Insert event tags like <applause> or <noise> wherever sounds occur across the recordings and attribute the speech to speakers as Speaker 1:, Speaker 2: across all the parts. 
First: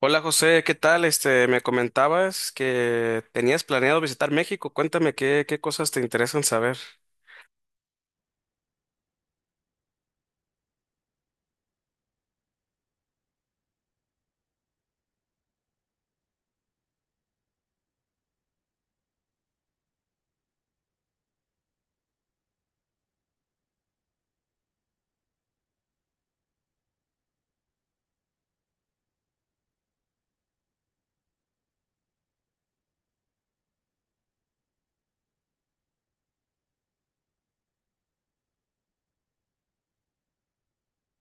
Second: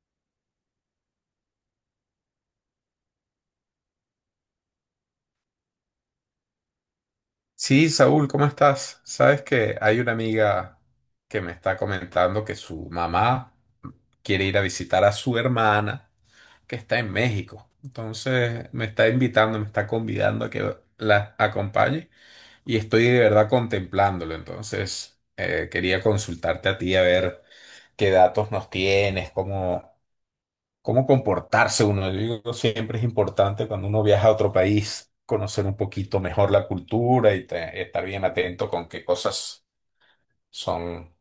Speaker 1: Hola José, ¿qué tal? Me comentabas que tenías planeado visitar México. Cuéntame qué cosas te interesan saber.
Speaker 2: Sí, Saúl, ¿cómo estás? Sabes que hay una amiga que me está comentando que su mamá quiere ir a visitar a su hermana que está en México. Entonces me está invitando, me está convidando a que la acompañe y estoy de verdad contemplándolo. Entonces quería consultarte a ti a ver qué datos nos tienes, cómo comportarse uno. Yo digo, siempre es importante cuando uno viaja a otro país conocer un poquito mejor la cultura y estar bien atento con qué cosas son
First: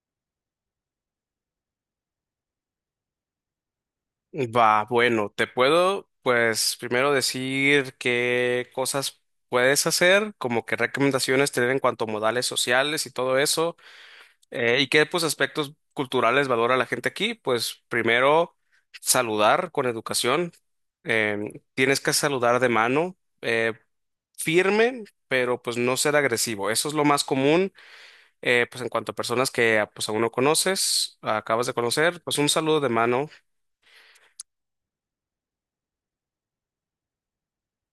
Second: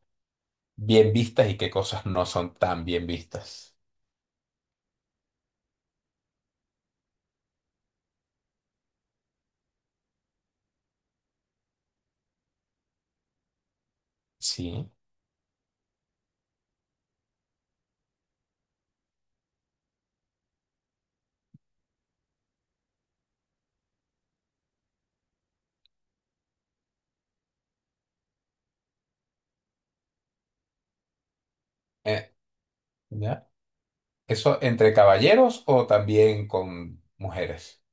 Speaker 2: bien vistas y qué cosas no son tan bien vistas.
Speaker 1: Va, bueno, te puedo, pues, primero decir qué cosas puedes hacer, como qué recomendaciones tener en cuanto a modales sociales y todo eso, y
Speaker 2: Sí.
Speaker 1: qué, pues, aspectos culturales valora la gente aquí. Pues, primero, saludar con educación. Tienes que saludar de mano, eh, firme, pero pues no ser agresivo. Eso es lo más común. Pues en cuanto a personas que pues aún no conoces, acabas de conocer,
Speaker 2: Eh,
Speaker 1: pues un saludo de mano.
Speaker 2: ¿Ya? ¿Eso entre caballeros o también con mujeres?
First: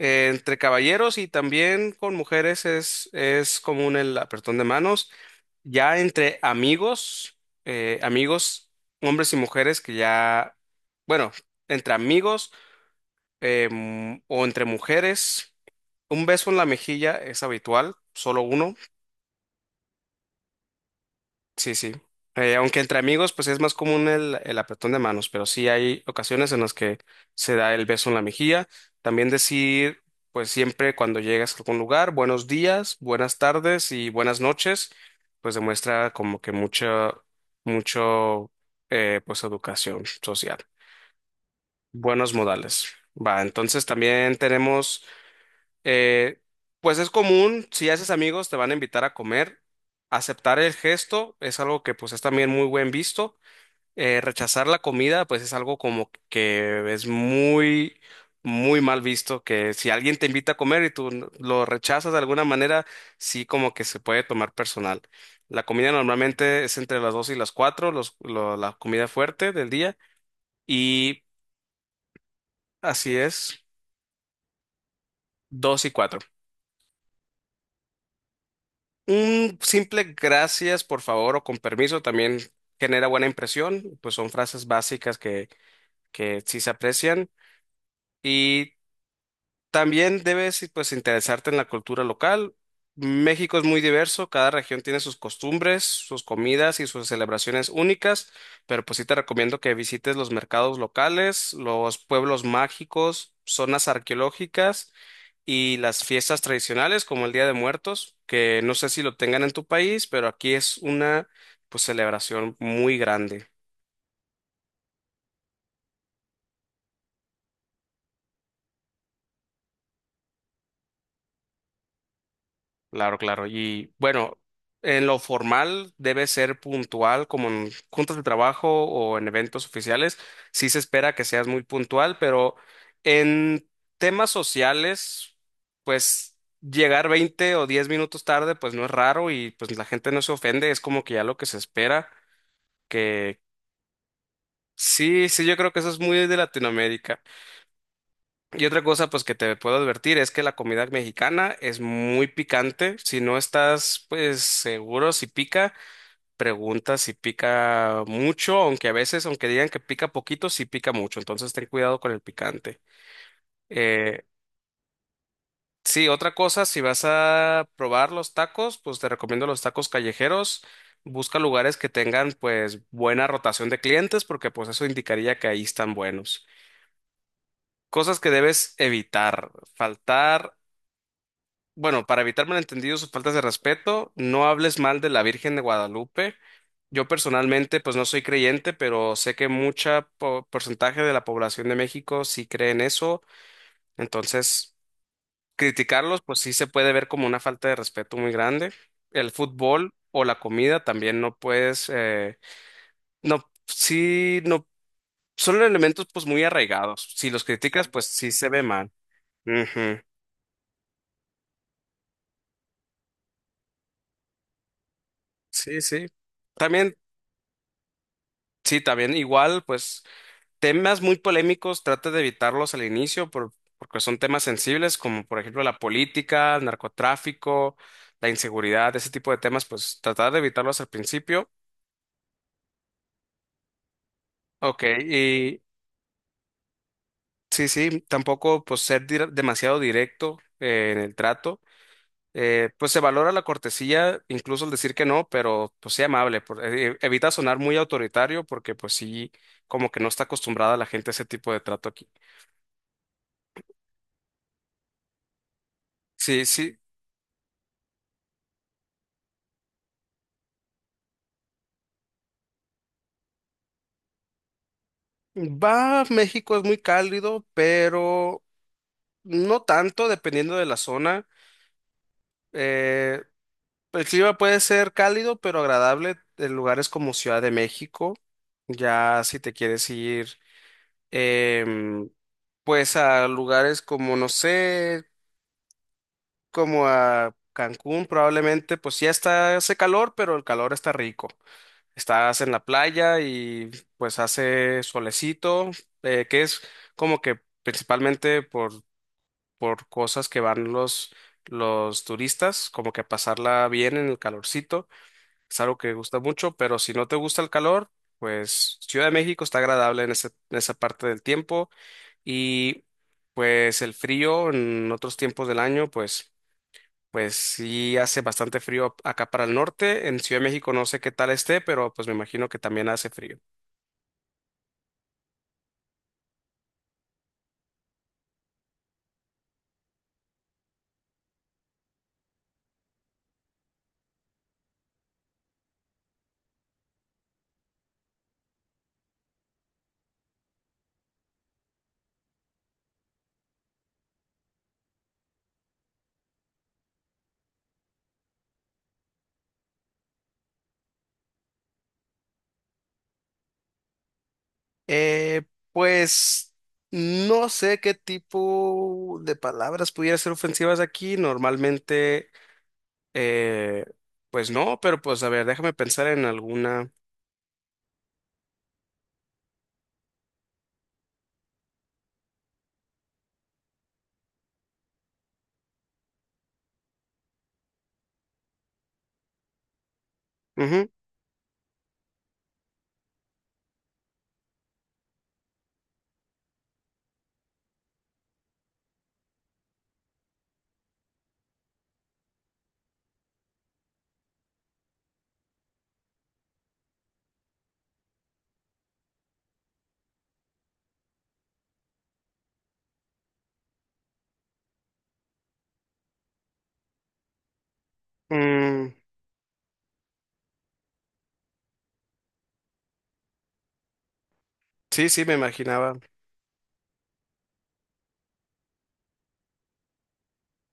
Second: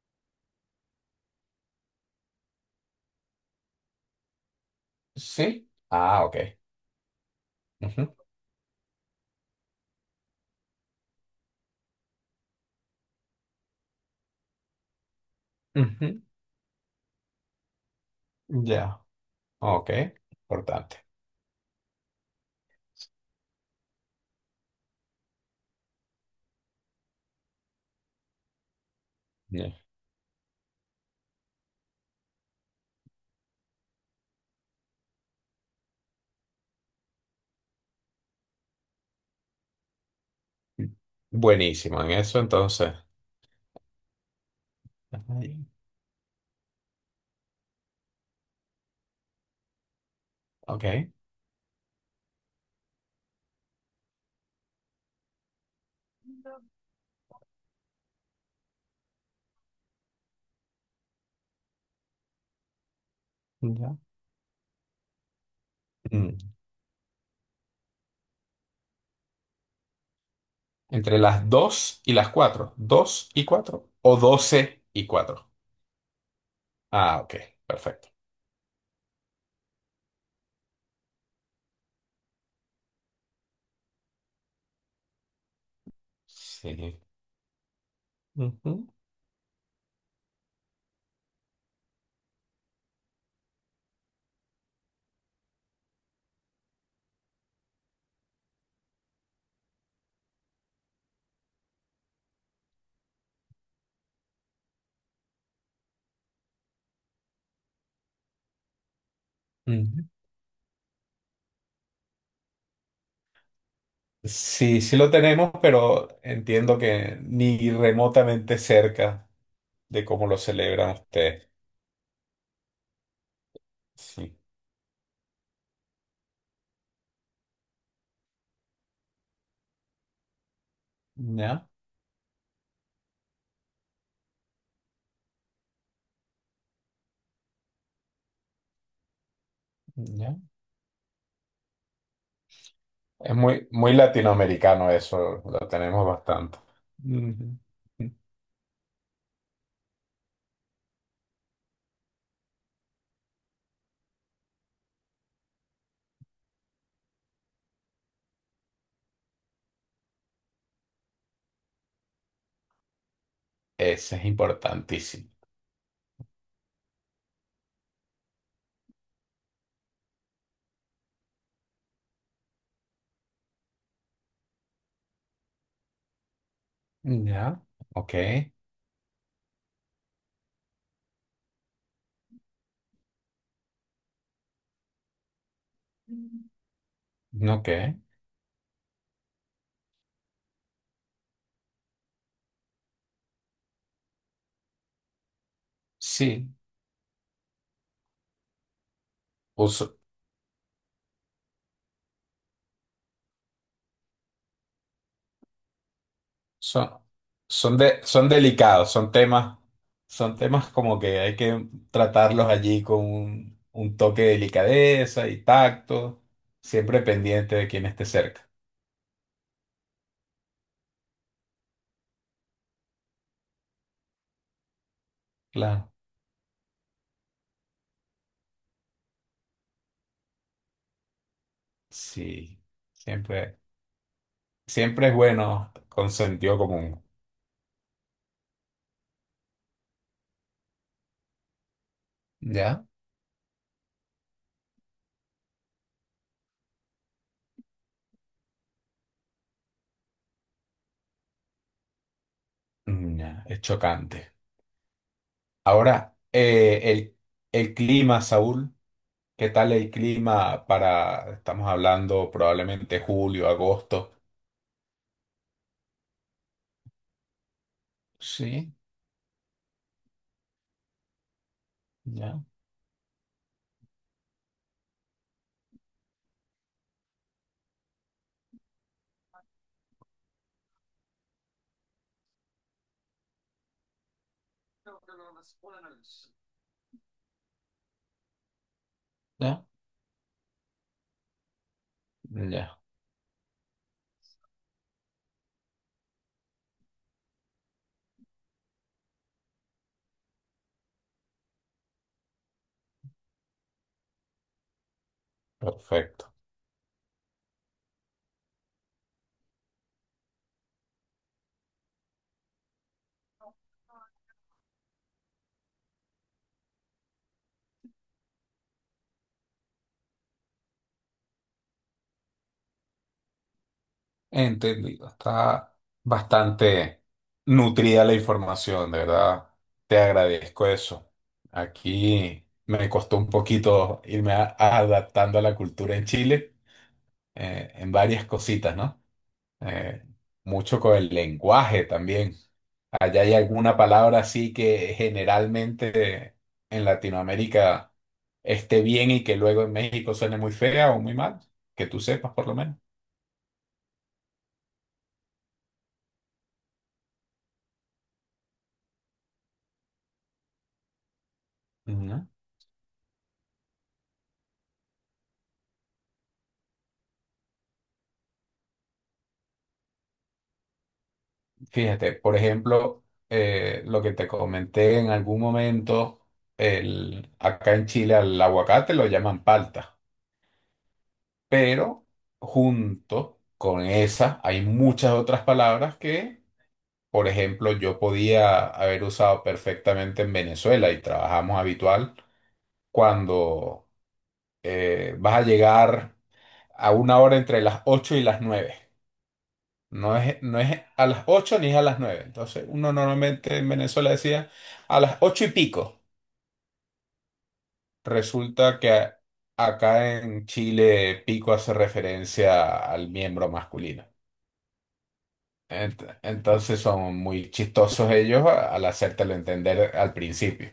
Speaker 1: Entre caballeros y también con mujeres es común el apretón de manos.
Speaker 2: Sí.
Speaker 1: Ya
Speaker 2: Ah, ok.
Speaker 1: entre amigos, eh,
Speaker 2: Ujú,
Speaker 1: amigos, hombres y mujeres que ya, bueno, entre amigos o entre mujeres,
Speaker 2: ujú.
Speaker 1: un beso en la mejilla es habitual, solo uno.
Speaker 2: Ya. Ok. Importante.
Speaker 1: Sí, sí. Aunque entre amigos, pues es más común el apretón de manos, pero sí hay ocasiones en las que se da el beso en la mejilla. También
Speaker 2: Ya.
Speaker 1: decir, pues siempre cuando llegas a algún lugar, buenos días, buenas tardes y buenas noches, pues demuestra como que mucha, mucho, pues educación social,
Speaker 2: Buenísimo en
Speaker 1: buenos
Speaker 2: eso,
Speaker 1: modales.
Speaker 2: entonces.
Speaker 1: Va, entonces también tenemos
Speaker 2: Ajá.
Speaker 1: eh, pues es común, si haces amigos, te van a invitar a comer. Aceptar el
Speaker 2: Ok.
Speaker 1: gesto es algo que pues es también muy buen visto. Rechazar la comida, pues es algo como que es muy, muy mal visto, que si alguien te invita a comer y tú lo rechazas de alguna manera, sí como que
Speaker 2: Ya.
Speaker 1: se puede tomar personal. La comida
Speaker 2: Mm.
Speaker 1: normalmente es entre las 2 y las 4, la comida fuerte del día,
Speaker 2: Entre
Speaker 1: y
Speaker 2: las 2 y las cuatro,
Speaker 1: así
Speaker 2: ¿dos y
Speaker 1: es,
Speaker 2: 4 o 12 y cuatro?
Speaker 1: 2 y 4.
Speaker 2: Ah, ok, perfecto.
Speaker 1: Un simple gracias, por favor, o con permiso también genera buena impresión, pues son frases básicas que sí se
Speaker 2: Sí.
Speaker 1: aprecian. Y
Speaker 2: Ujú.
Speaker 1: también debes pues interesarte en la cultura local. México es muy diverso, cada región tiene sus costumbres, sus comidas y sus celebraciones únicas, pero pues sí te recomiendo que visites los mercados locales, los pueblos mágicos, zonas arqueológicas y las fiestas tradicionales como el Día de Muertos, que no sé si lo tengan en tu país,
Speaker 2: Ujú.
Speaker 1: pero aquí es una pues celebración muy grande.
Speaker 2: Sí, sí lo tenemos, pero entiendo que ni remotamente cerca de cómo lo celebran ustedes.
Speaker 1: Claro, claro. Y
Speaker 2: Sí.
Speaker 1: bueno, en lo formal debe ser puntual, como en juntas de trabajo o en eventos oficiales. Sí se espera que seas muy
Speaker 2: Ya,
Speaker 1: puntual, pero en temas sociales, pues llegar 20 o 10 minutos tarde, pues no es raro y pues la gente no se
Speaker 2: ya.
Speaker 1: ofende, es como que ya lo que se espera,
Speaker 2: Es
Speaker 1: que
Speaker 2: muy, muy latinoamericano
Speaker 1: sí,
Speaker 2: eso,
Speaker 1: sí, yo
Speaker 2: lo
Speaker 1: creo que eso es
Speaker 2: tenemos
Speaker 1: muy de
Speaker 2: bastante.
Speaker 1: Latinoamérica.
Speaker 2: Ujú.
Speaker 1: Y otra cosa, pues que te puedo advertir es que la comida mexicana es muy picante. Si no estás, pues seguro si pica, pregunta si pica mucho, aunque a veces, aunque digan que pica poquito, sí pica mucho. Entonces ten cuidado con el picante.
Speaker 2: Ese
Speaker 1: Eh,
Speaker 2: es importantísimo.
Speaker 1: sí, otra cosa, si vas a probar los tacos, pues te recomiendo los tacos callejeros. Busca lugares que tengan, pues, buena rotación de clientes, porque pues eso indicaría que ahí están buenos.
Speaker 2: Ya, ok.
Speaker 1: Cosas que debes evitar. Faltar Bueno, para evitar malentendidos o faltas de respeto, no hables mal de la Virgen de Guadalupe. Yo
Speaker 2: Ok,
Speaker 1: personalmente, pues no soy creyente, pero sé que porcentaje de la población de México sí cree en eso. Entonces, criticarlos, pues
Speaker 2: sí.
Speaker 1: sí se puede ver como una falta de respeto muy grande. El fútbol
Speaker 2: Usu-
Speaker 1: o la comida también no puedes, no, sí, no, son elementos pues muy
Speaker 2: Son,
Speaker 1: arraigados. Si los
Speaker 2: son,
Speaker 1: criticas,
Speaker 2: de,
Speaker 1: pues
Speaker 2: son
Speaker 1: sí se ve mal.
Speaker 2: delicados,
Speaker 1: Ujú.
Speaker 2: son temas como que hay que tratarlos allí con un toque de delicadeza y
Speaker 1: Sí, sí.
Speaker 2: tacto,
Speaker 1: También,
Speaker 2: siempre pendiente de quien esté cerca.
Speaker 1: sí, también igual, pues, temas muy polémicos, trata de evitarlos al inicio porque son temas sensibles, como por ejemplo la
Speaker 2: Claro.
Speaker 1: política, el narcotráfico, la inseguridad, ese tipo de temas, pues tratar de evitarlos al principio.
Speaker 2: Sí, siempre,
Speaker 1: Ok.
Speaker 2: siempre es
Speaker 1: Y
Speaker 2: bueno con sentido común.
Speaker 1: sí, sí, tampoco pues ser demasiado directo en el trato. Eh,
Speaker 2: ¿Ya?
Speaker 1: pues se valora la cortesía, incluso el decir que no, pero pues sea amable, evita sonar muy autoritario porque pues sí, como que no está acostumbrada la gente a ese tipo de trato aquí.
Speaker 2: Mm, ya, es chocante. Ahora,
Speaker 1: Sí, sí.
Speaker 2: el clima, Saúl, ¿qué tal el clima para, estamos hablando probablemente julio, agosto?
Speaker 1: Va, México es muy cálido, pero
Speaker 2: Sí,
Speaker 1: no tanto, dependiendo de la zona.
Speaker 2: ya.
Speaker 1: Eh, el clima puede ser cálido, pero agradable en lugares como Ciudad de México. Ya si te quieres ir, em, pues a lugares como, no sé, como a Cancún, probablemente, pues ya está,
Speaker 2: Ya,
Speaker 1: hace calor, pero el calor está rico. Estás en la
Speaker 2: ya,
Speaker 1: playa y pues hace solecito, que es como que principalmente por cosas que van los turistas, como que a pasarla bien en el calorcito. Es algo que gusta
Speaker 2: perfecto.
Speaker 1: mucho, pero si no te gusta el calor, pues Ciudad de México está agradable en esa parte del tiempo y pues el frío en otros tiempos del año, pues... Pues sí hace bastante frío acá para el norte. En Ciudad de México no sé qué tal esté, pero pues me imagino que también hace frío.
Speaker 2: Entendido. Está bastante nutrida la información, de verdad. Te agradezco eso. Aquí me costó un poquito adaptando a la cultura en Chile, en varias cositas, ¿no? Eh, mucho con el lenguaje también. Allá hay alguna palabra así que generalmente en Latinoamérica esté bien y que luego en México suene muy fea o muy mal, que tú sepas por lo menos.
Speaker 1: Eh, pues no sé qué tipo de palabras pudiera ser ofensivas aquí.
Speaker 2: No.
Speaker 1: Normalmente, eh, pues no, pero pues a ver, déjame pensar en alguna.
Speaker 2: Fíjate, por ejemplo, lo que te comenté en algún momento, acá en Chile al aguacate lo llaman palta,
Speaker 1: Ujú,
Speaker 2: pero junto con esa hay muchas otras palabras que, por ejemplo, yo podía haber usado perfectamente en Venezuela y trabajamos habitual cuando vas a llegar a una hora entre las 8 y las nueve. No es a las 8 ni es a las nueve. Entonces, uno normalmente en Venezuela decía a las 8 y pico. Resulta que
Speaker 1: mm,
Speaker 2: acá en Chile pico hace referencia al miembro masculino.
Speaker 1: sí, sí, me imaginaba.
Speaker 2: Entonces son muy chistosos ellos al hacértelo entender al principio.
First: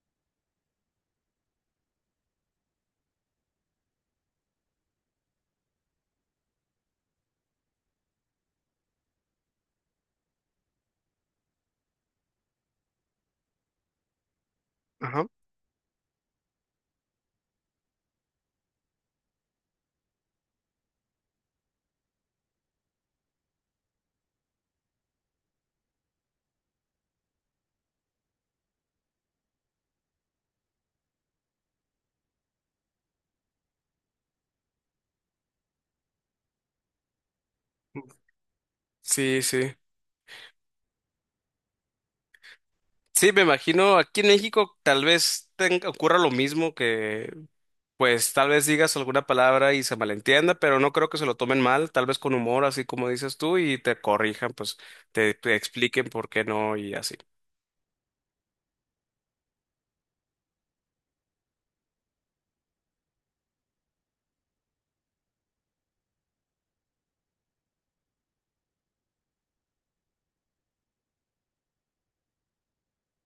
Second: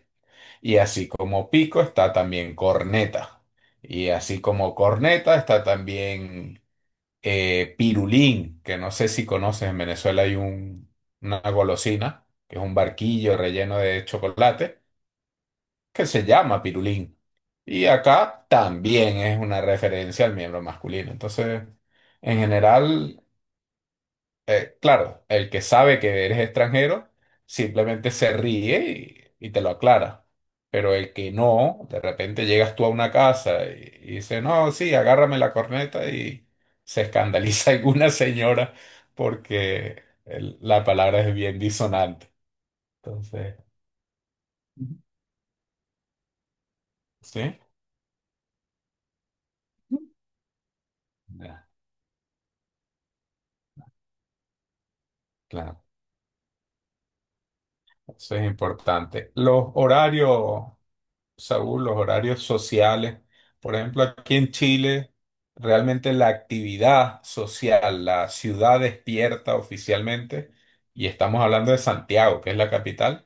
Speaker 2: Y así como pico está también corneta. Y así como corneta está también pirulín, que no sé si conoces, en Venezuela hay una golosina, que es un barquillo relleno de chocolate,
Speaker 1: Ajá.
Speaker 2: que se llama pirulín. Y acá también es una referencia al miembro masculino. Entonces, en general, claro, el que sabe que eres extranjero simplemente se ríe y te lo aclara. Pero el que no, de repente llegas tú a una casa y dice, no, sí, agárrame la corneta y se escandaliza <laughs> alguna señora
Speaker 1: Sí, sí.
Speaker 2: porque la palabra es bien disonante.
Speaker 1: Sí, me
Speaker 2: Entonces.
Speaker 1: imagino aquí en México
Speaker 2: Ujú.
Speaker 1: tal vez ocurra lo mismo, que
Speaker 2: ¿Sí?
Speaker 1: pues tal vez digas alguna palabra y se malentienda, pero no creo que se lo tomen
Speaker 2: Ya,
Speaker 1: mal, tal vez con humor, así como dices tú, y te corrijan, pues te
Speaker 2: claro,
Speaker 1: expliquen por qué no y así.
Speaker 2: eso es importante. Los horarios. Saúl, los horarios sociales. Por ejemplo, aquí en Chile, realmente la actividad social, la ciudad despierta oficialmente, y estamos hablando de Santiago, que es la capital,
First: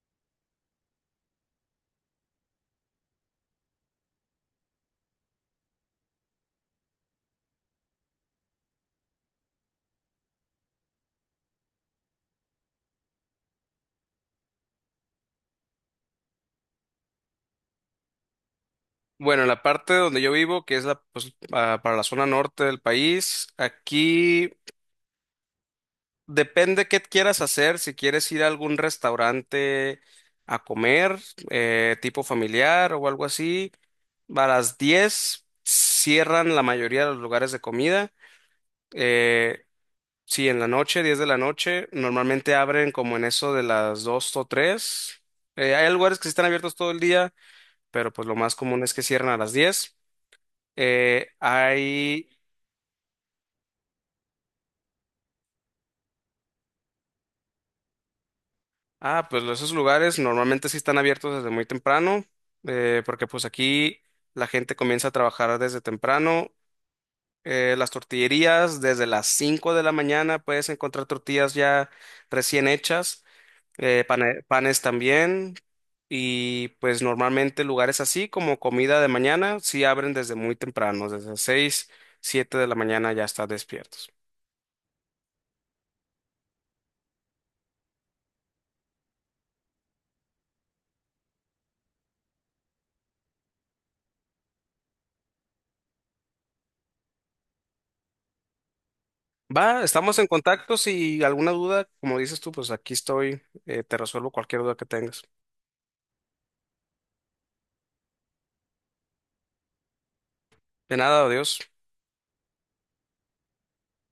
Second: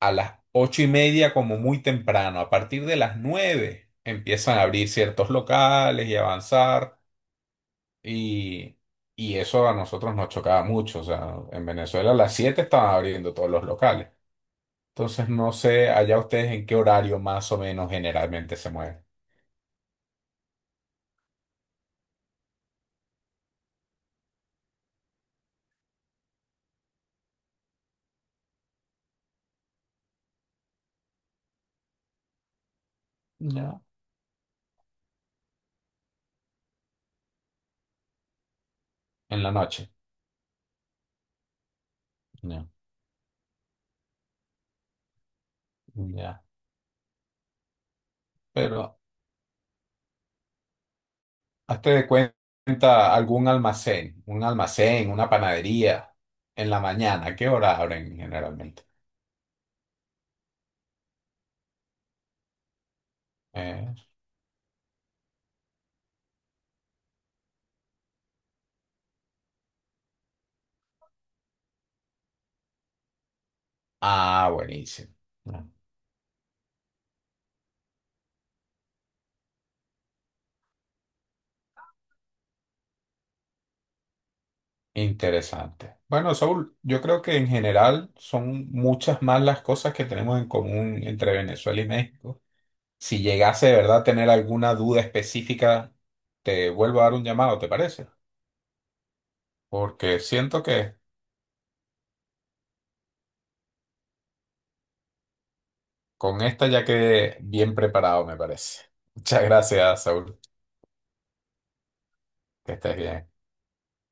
Speaker 2: a las 8:30 como muy temprano. A partir de las nueve empiezan a abrir ciertos locales y avanzar, y, y eso a nosotros nos chocaba mucho. O sea, en Venezuela a las siete estaban abriendo todos los locales. Entonces, no sé allá ustedes en qué horario más o menos generalmente se mueven.
Speaker 1: Bueno, en la parte donde yo vivo, que es la, pues, para la zona norte del país, aquí depende qué quieras hacer, si quieres ir a algún restaurante a comer, tipo familiar o algo así,
Speaker 2: Ya.
Speaker 1: a las 10 cierran la mayoría de los lugares de comida.
Speaker 2: En la
Speaker 1: Eh,
Speaker 2: noche.
Speaker 1: Sí, en la noche, 10 de la noche, normalmente
Speaker 2: Ya.
Speaker 1: abren como en eso de las 2 o 3. Hay lugares que sí
Speaker 2: Ya.
Speaker 1: están abiertos todo el día, pero pues lo más común
Speaker 2: Pero
Speaker 1: es que cierran a las 10. Eh,
Speaker 2: hazte de
Speaker 1: hay,
Speaker 2: cuenta algún almacén, un almacén, una panadería en la mañana. ¿A ¿Qué hora abren generalmente?
Speaker 1: ah, pues esos lugares normalmente sí están abiertos desde muy temprano, porque pues
Speaker 2: Eh,
Speaker 1: aquí la gente comienza a trabajar desde temprano. Las tortillerías, desde las 5 de la mañana puedes encontrar tortillas ya recién hechas. Pane-
Speaker 2: Ah,
Speaker 1: panes
Speaker 2: buenísimo.
Speaker 1: también.
Speaker 2: Ya.
Speaker 1: Y pues normalmente lugares así como comida de mañana sí abren desde muy temprano, desde las 6 7 de la mañana ya están despiertos.
Speaker 2: Interesante. Bueno, Saúl, yo creo que en general son muchas más las cosas que tenemos en común entre Venezuela y México. Si llegase de verdad a tener alguna duda específica, te vuelvo a dar un llamado, ¿te parece?
Speaker 1: Va, estamos
Speaker 2: Porque
Speaker 1: en
Speaker 2: siento
Speaker 1: contacto.
Speaker 2: que
Speaker 1: Si alguna duda, como dices tú, pues aquí estoy, te resuelvo cualquier duda que tengas.
Speaker 2: con esta ya quedé bien preparado, me parece. Muchas gracias, Saúl.
Speaker 1: De nada, adiós.
Speaker 2: Que estés bien.